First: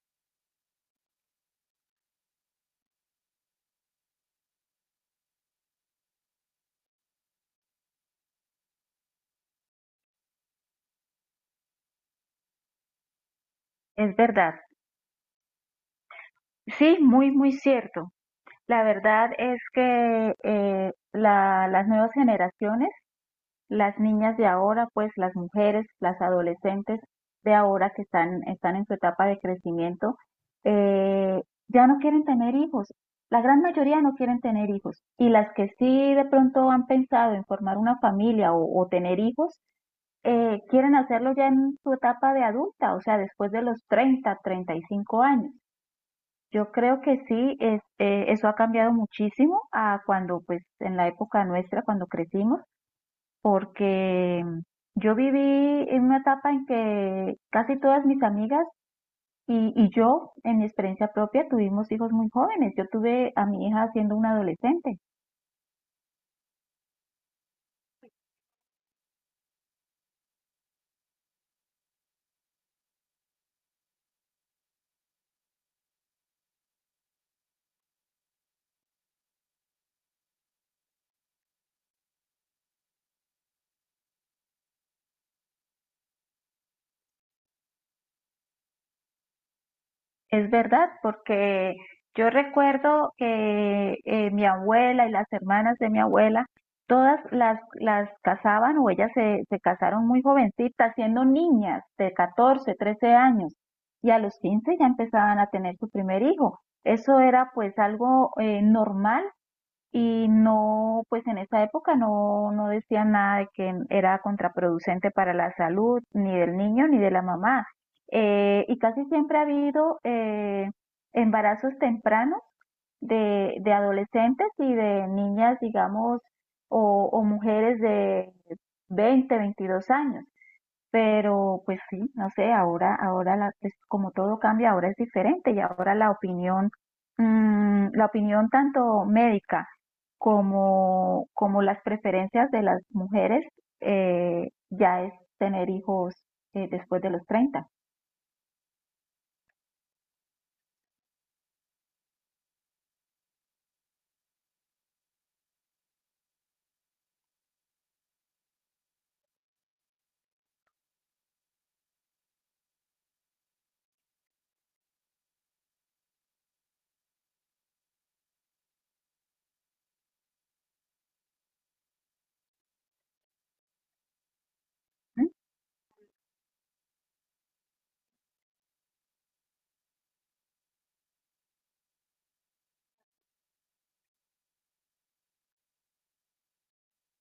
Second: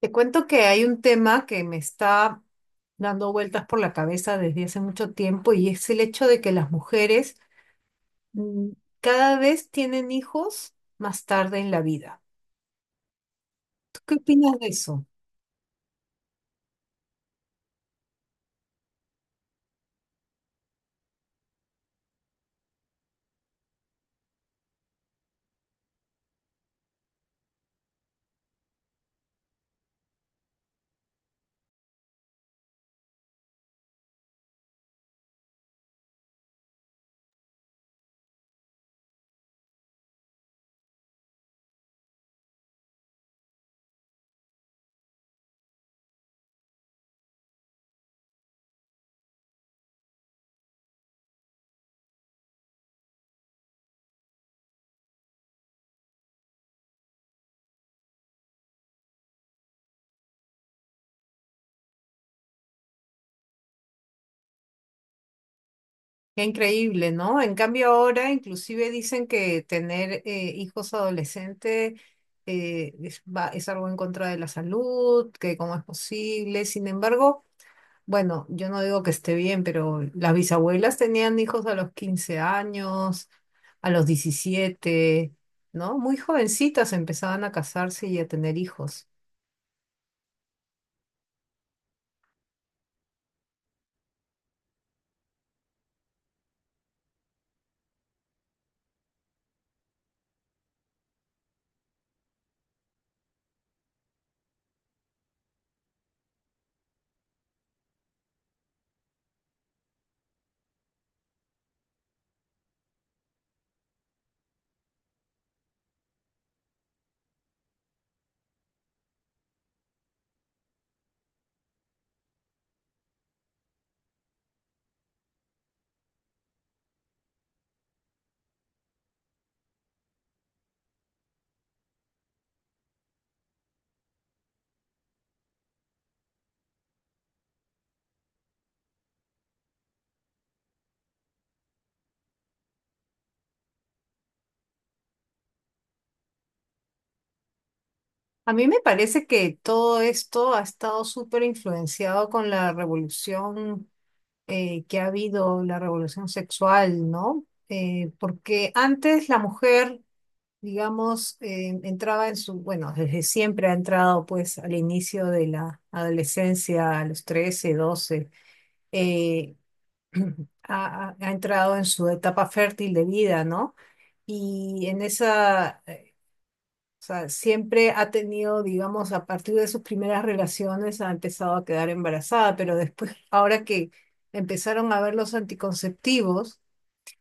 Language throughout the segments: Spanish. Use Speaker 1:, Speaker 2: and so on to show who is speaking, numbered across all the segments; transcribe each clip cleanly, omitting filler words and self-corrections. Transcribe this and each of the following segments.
Speaker 1: Te cuento que hay un tema que me está dando vueltas por la cabeza desde hace mucho tiempo y es el hecho de que las mujeres mm, cada vez tienen hijos más tarde en la vida. ¿Tú qué
Speaker 2: Es verdad,
Speaker 1: opinas de eso?
Speaker 2: sí, muy, muy cierto. La verdad es que las nuevas generaciones, las niñas de ahora, pues las mujeres, las adolescentes de ahora que están en su etapa de crecimiento, eh, ya no quieren tener hijos. La gran mayoría no quieren tener hijos. Y las que sí de pronto han pensado en formar una familia o tener hijos, quieren hacerlo ya en su etapa de adulta, o sea, después de los treinta, treinta y cinco años. Yo creo que sí, eso ha cambiado muchísimo a cuando, pues, en la época nuestra, cuando crecimos, porque yo viví en una etapa en que casi todas mis amigas y yo, en mi experiencia propia, tuvimos hijos muy jóvenes. Yo tuve a mi hija siendo una adolescente.
Speaker 1: Qué increíble, ¿no? En cambio ahora inclusive dicen que tener hijos adolescentes es, es algo en contra de la salud, que cómo es posible. Sin embargo, bueno, yo no digo que esté bien, pero las bisabuelas tenían hijos a los 15 años, a los 17, ¿no? Muy jovencitas empezaban a casarse y a tener hijos.
Speaker 2: Es verdad, porque yo recuerdo que mi abuela y las hermanas de mi abuela, las casaban o se casaron muy jovencitas, siendo niñas de 14, 13 años, y a los 15 ya empezaban a tener su primer hijo. Eso era pues algo normal y no, pues en esa época no decían nada de que era contraproducente para la salud, ni del niño ni de la mamá. Y casi siempre ha habido embarazos tempranos de adolescentes y de niñas, digamos, o mujeres de 20 22 años. Pero pues sí, no sé, pues, como todo cambia, ahora es diferente y ahora la opinión, la opinión tanto médica como las preferencias de las mujeres ya es tener hijos después de los treinta.
Speaker 1: A mí me parece que todo esto ha estado súper influenciado con la revolución que ha habido, la revolución sexual, ¿no? Porque antes la mujer, digamos, entraba en su, bueno, desde siempre ha entrado pues al inicio de la adolescencia, a los 13 doce, eh, ha entrado en su etapa fértil de vida, ¿no? Y en
Speaker 2: ¿Mm?
Speaker 1: esa, o sea, siempre ha tenido, digamos, a partir de sus primeras relaciones ha empezado a quedar embarazada, pero después, ahora que empezaron a ver los anticonceptivos,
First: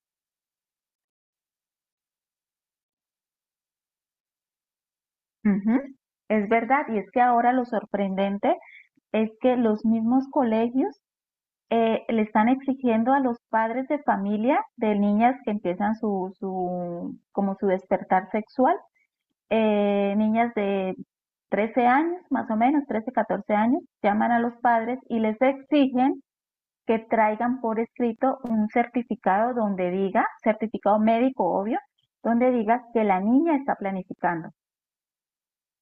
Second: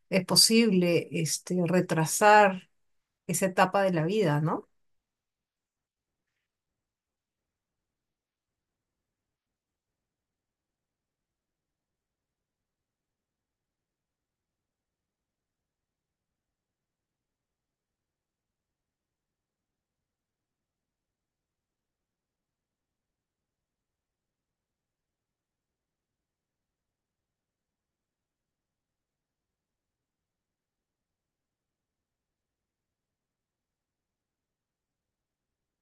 Speaker 1: es posible, retrasar esa etapa de la vida, ¿no?
Speaker 2: Ujú. Es verdad, y es que ahora lo sorprendente es que los mismos colegios le están exigiendo a los padres de familia de niñas que empiezan su como su despertar sexual, niñas de 13 años, más o menos, 13 14 años, llaman a los padres y les exigen que traigan por escrito un certificado donde diga, certificado médico obvio, donde diga que la niña está planificando.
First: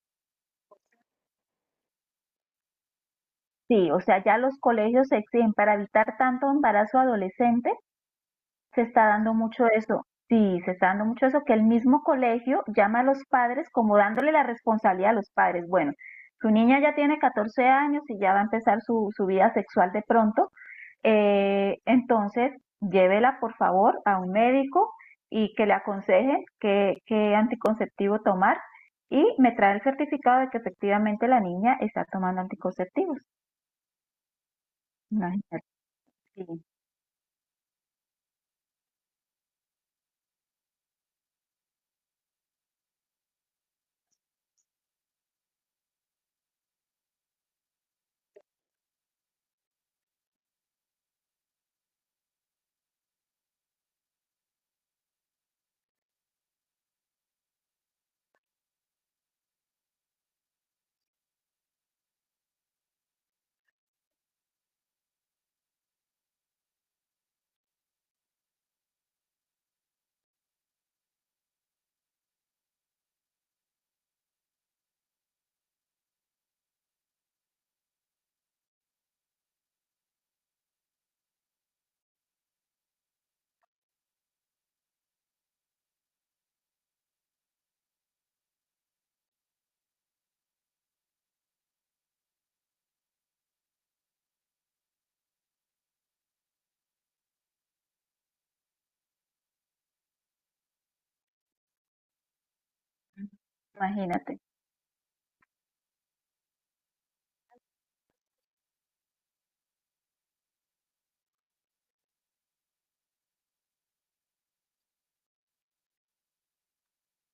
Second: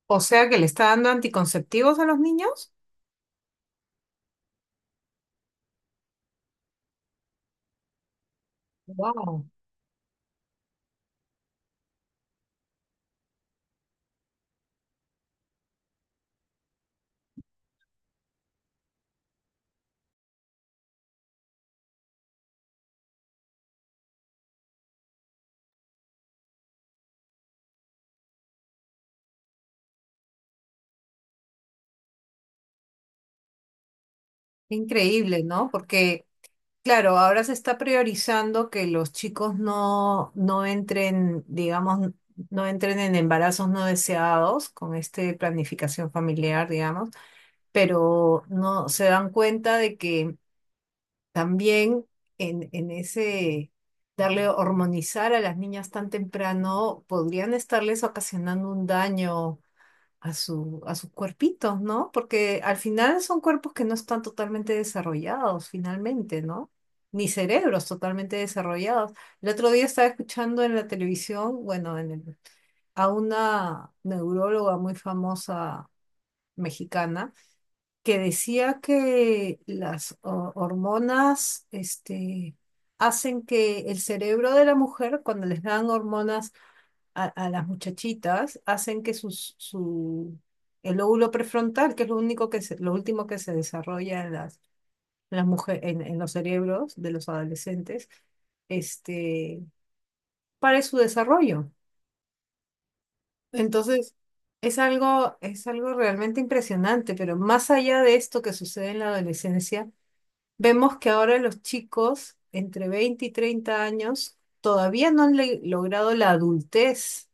Speaker 1: O sea que le está dando anticonceptivos a los niños.
Speaker 2: Sí, o sea, ya los colegios exigen para evitar tanto embarazo adolescente, se está dando
Speaker 1: Wow,
Speaker 2: mucho eso. Sí, se está dando mucho eso, que el mismo colegio llama a los padres como dándole la responsabilidad a los padres. Bueno, su niña ya tiene 14 años y ya va a empezar su vida sexual de pronto, entonces llévela por favor a un médico y que le aconseje qué anticonceptivo tomar y me trae el certificado de que efectivamente la niña está tomando anticonceptivos.
Speaker 1: increíble,
Speaker 2: Imagínate,
Speaker 1: ¿no? Porque,
Speaker 2: sí,
Speaker 1: claro, ahora se está priorizando que los chicos no entren, digamos, no entren en embarazos no deseados con esta planificación familiar, digamos, pero no se dan cuenta de que también en ese darle hormonizar a las niñas tan temprano podrían estarles ocasionando un daño a su, a sus cuerpitos, ¿no? Porque al final son cuerpos que no están totalmente desarrollados, finalmente, ¿no? Ni cerebros totalmente desarrollados. El otro día estaba escuchando en la televisión, bueno, en a una neuróloga muy famosa mexicana que decía que las hormonas, hacen que el cerebro de la mujer, cuando les dan hormonas a las muchachitas, hacen que sus, su, el lóbulo prefrontal, que es lo único lo último que se desarrolla en las mujer en los cerebros de los adolescentes, este, pare su desarrollo. Entonces,
Speaker 2: imagínate.
Speaker 1: es algo realmente impresionante, pero más allá de esto que sucede en la adolescencia, vemos que ahora los chicos entre 20 y 30 años todavía no han logrado la adultez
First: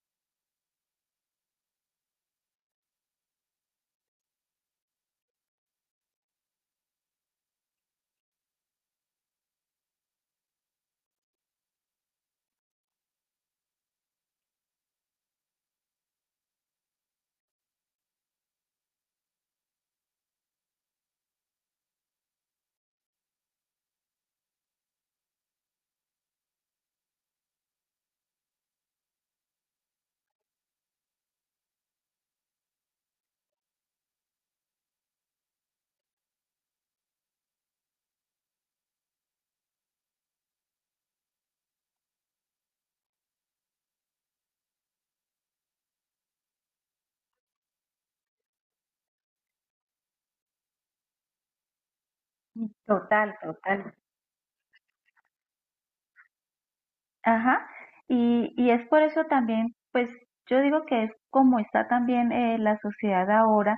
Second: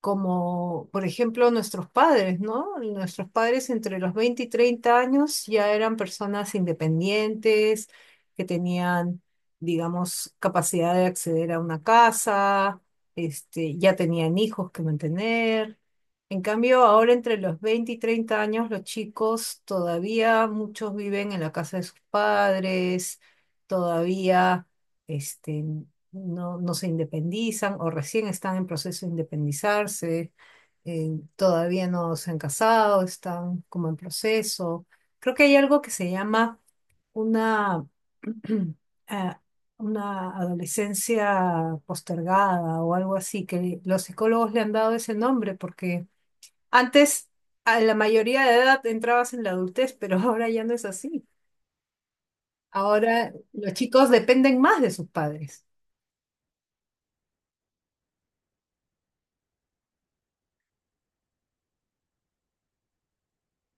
Speaker 1: como por ejemplo nuestros padres, ¿no? Nuestros padres entre los 20 y 30 años ya eran personas independientes, que tenían, digamos, capacidad de acceder a una casa, ya tenían hijos que mantener. En cambio, ahora entre los 20 y 30 años, los chicos todavía, muchos viven en la casa de sus padres, todavía, este, no se independizan o recién están en proceso de independizarse, eh, todavía no se han casado, están como en proceso. Creo que hay algo que se llama una, ah, una adolescencia postergada o algo así, que los psicólogos le han dado ese nombre porque antes a la mayoría de edad entrabas en la adultez, pero ahora ya no es así. Ahora
Speaker 2: Total,
Speaker 1: los
Speaker 2: total.
Speaker 1: chicos dependen más de sus padres.
Speaker 2: Ajá, y es por eso también, pues yo digo que es como está también la sociedad ahora,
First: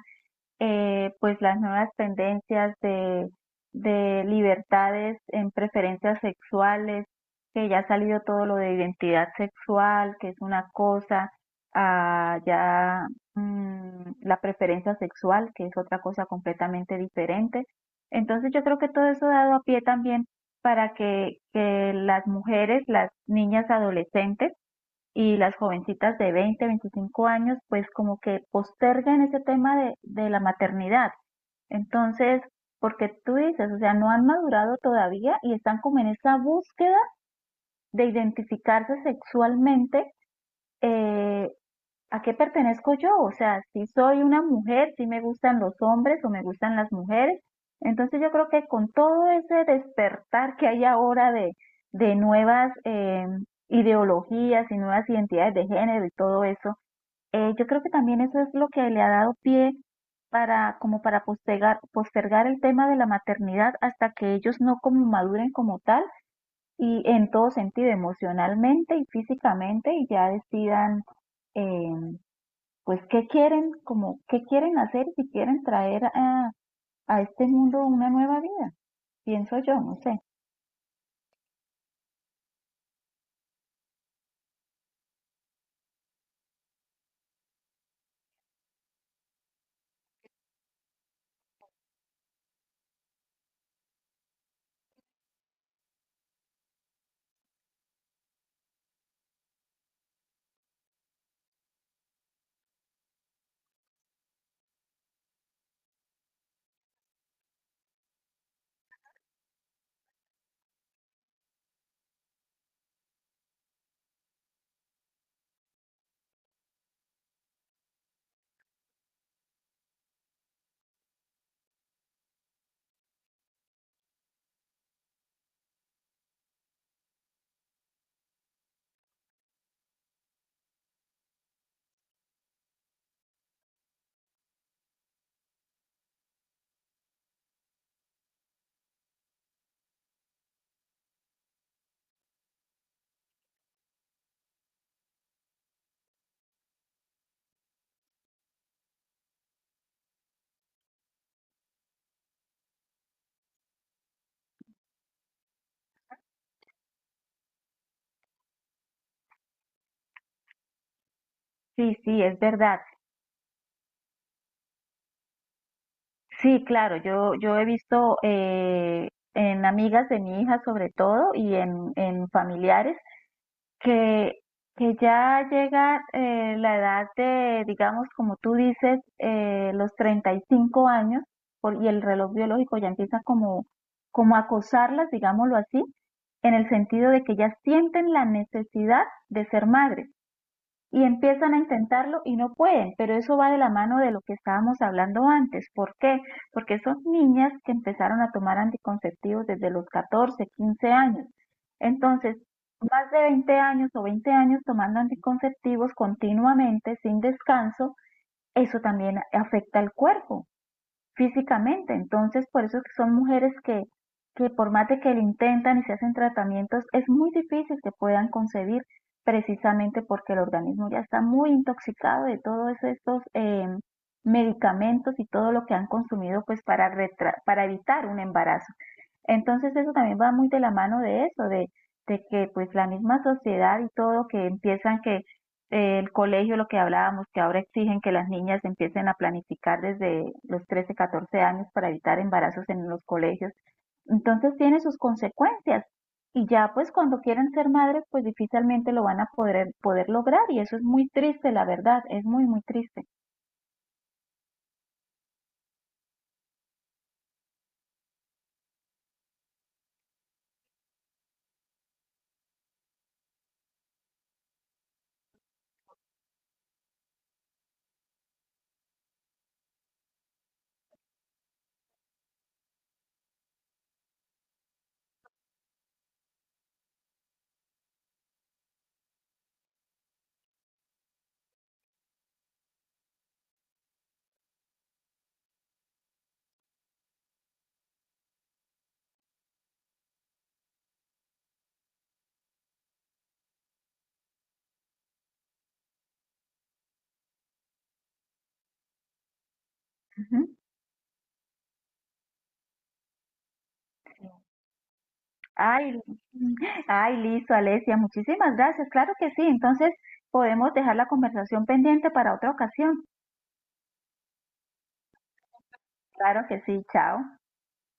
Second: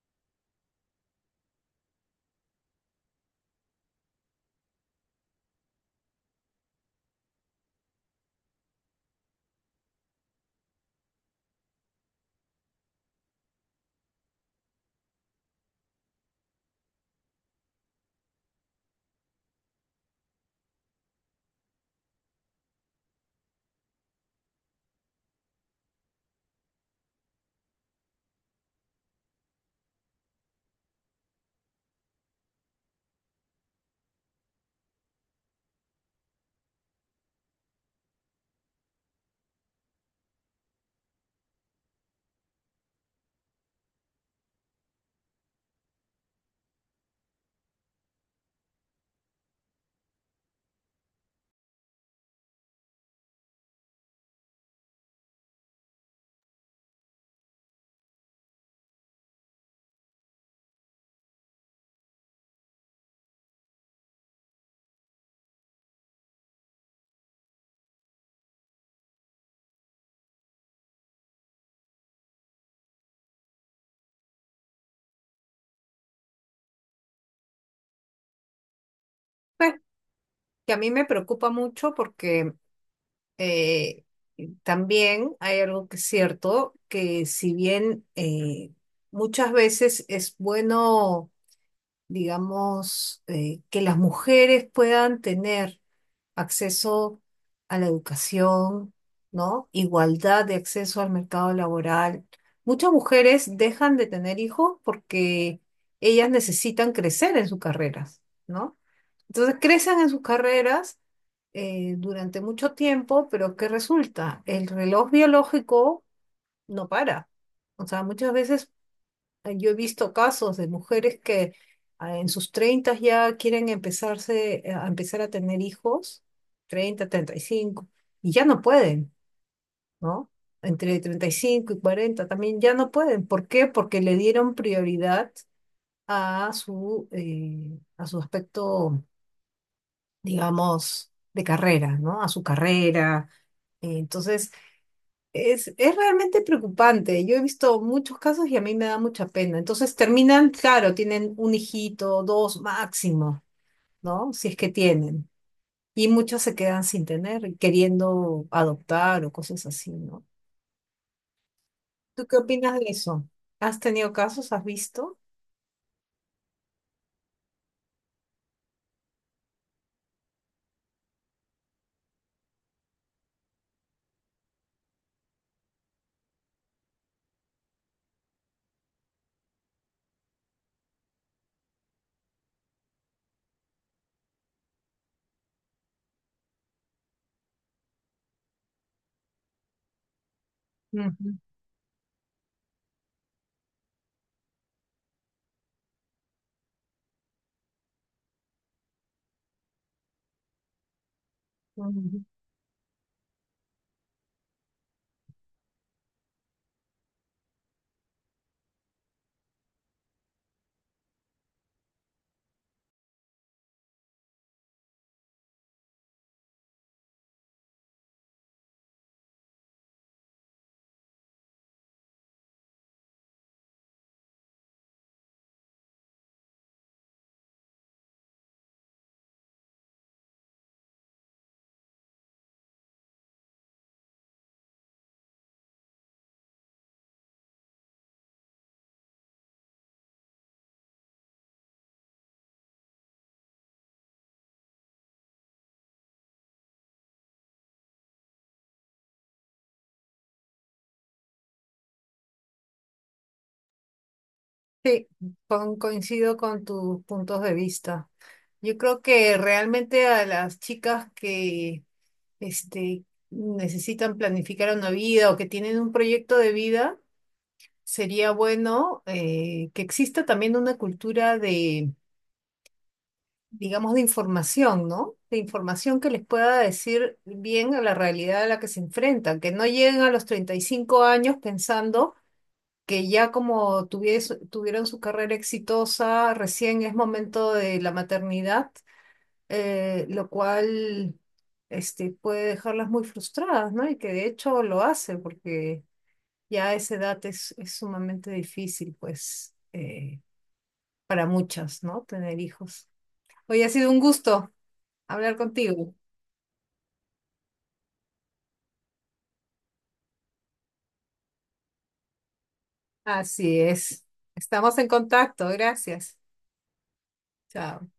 Speaker 2: pues las nuevas tendencias de libertades en preferencias sexuales, que ya ha salido todo lo de identidad sexual, que es una cosa, a ya la preferencia sexual, que es otra cosa completamente diferente. Entonces yo creo que todo eso ha dado a pie también para que las mujeres, las niñas adolescentes, y las jovencitas de 20 25 años, pues como que postergan ese tema de la maternidad. Entonces, porque tú dices, o sea, no han madurado todavía y están como en esa búsqueda de identificarse sexualmente, eh, ¿a qué pertenezco yo? O sea, si soy una mujer, si me gustan los hombres o me gustan las mujeres. Entonces yo creo que con todo ese despertar que hay ahora de nuevas ideologías y nuevas identidades de género y todo eso, yo creo que también eso es lo que le ha dado pie para como para postergar, postergar el tema de la maternidad hasta que ellos no como maduren como tal y en todo sentido, emocionalmente y físicamente, y ya decidan eh, pues qué quieren, como qué quieren hacer si quieren traer a este mundo una nueva vida, pienso yo, no sé.
Speaker 1: Que a mí me preocupa mucho porque eh, también hay algo que es cierto, que si bien, muchas veces es bueno, digamos, que las mujeres puedan tener acceso a la educación, ¿no? Igualdad de acceso al mercado laboral. Muchas mujeres dejan de tener hijos porque ellas necesitan crecer en sus carreras, ¿no? Entonces crecen en sus carreras durante mucho tiempo, pero ¿qué resulta? El reloj biológico no para. O sea, muchas veces, yo he visto casos de mujeres que en sus 30 ya quieren empezar a tener hijos, 30, 35, y ya no pueden, ¿no? Entre 35 y 40 también ya no pueden. ¿Por qué? Porque le dieron prioridad a su aspecto, digamos, de carrera, ¿no? A su carrera. Entonces, es realmente preocupante. Yo he visto muchos casos y a mí me da mucha pena. Entonces, terminan, claro, tienen un hijito, dos máximo, ¿no? Si es que tienen. Y muchos se quedan sin tener, y queriendo adoptar o cosas así, ¿no?
Speaker 2: Sí, sí,
Speaker 1: ¿Tú qué
Speaker 2: es
Speaker 1: opinas
Speaker 2: verdad.
Speaker 1: de eso? ¿Has tenido casos? ¿Has visto?
Speaker 2: Sí, claro, yo he visto en amigas de mi hija sobre todo y en familiares que, que ya llega la edad de, digamos, como tú dices, los 35 años por- y el reloj biológico ya empieza como a acosarlas, digámoslo así, en el sentido de que ya sienten la necesidad de ser madres y
Speaker 1: Ujú,
Speaker 2: empiezan a intentarlo y no pueden, pero eso va de la mano de lo que estábamos hablando antes. ¿Por qué? Porque son niñas que empezaron a tomar anticonceptivos desde los 14, 15 años.
Speaker 1: ujú.
Speaker 2: Entonces, más de 20 años o 20 años tomando anticonceptivos continuamente, sin descanso, eso también afecta al cuerpo físicamente. Entonces, por eso es que son mujeres que por más de que lo intentan y se hacen tratamientos, es muy difícil que puedan concebir precisamente porque el organismo ya está muy intoxicado de todos estos medicamentos y todo lo que han consumido pues para, para evitar un embarazo. Entonces eso también va muy de la mano de eso, de que pues la misma sociedad y todo que empiezan que el colegio, lo que hablábamos, que ahora exigen que las niñas empiecen a planificar desde los 13, 14 años para evitar embarazos en los colegios. Entonces tiene sus consecuencias y ya pues cuando quieren ser madres pues difícilmente lo van a poder, poder lograr y eso es muy triste, la verdad, es muy, muy triste.
Speaker 1: Con- coincido con tus puntos de vista. Yo creo que realmente a las chicas que, este, necesitan planificar una vida o que tienen un proyecto de vida, sería bueno que exista también una cultura de, digamos, de información, ¿no? De información que les pueda decir bien a la realidad a la que se enfrentan, que no lleguen a los 35 años pensando que ya como tuvieron su carrera exitosa, recién es momento de la maternidad, lo cual, puede dejarlas muy frustradas, ¿no? Y que de hecho lo hace, porque ya a esa edad es sumamente difícil, pues,
Speaker 2: Ujú.
Speaker 1: para muchas, ¿no? Tener hijos. Hoy ha sido un gusto hablar contigo.
Speaker 2: Ay, ay, listo, Alesia, muchísimas gracias. Claro que sí, entonces podemos dejar la conversación pendiente para otra ocasión.
Speaker 1: Así es. Estamos en contacto. Gracias.
Speaker 2: Claro que sí, chao.
Speaker 1: Chao.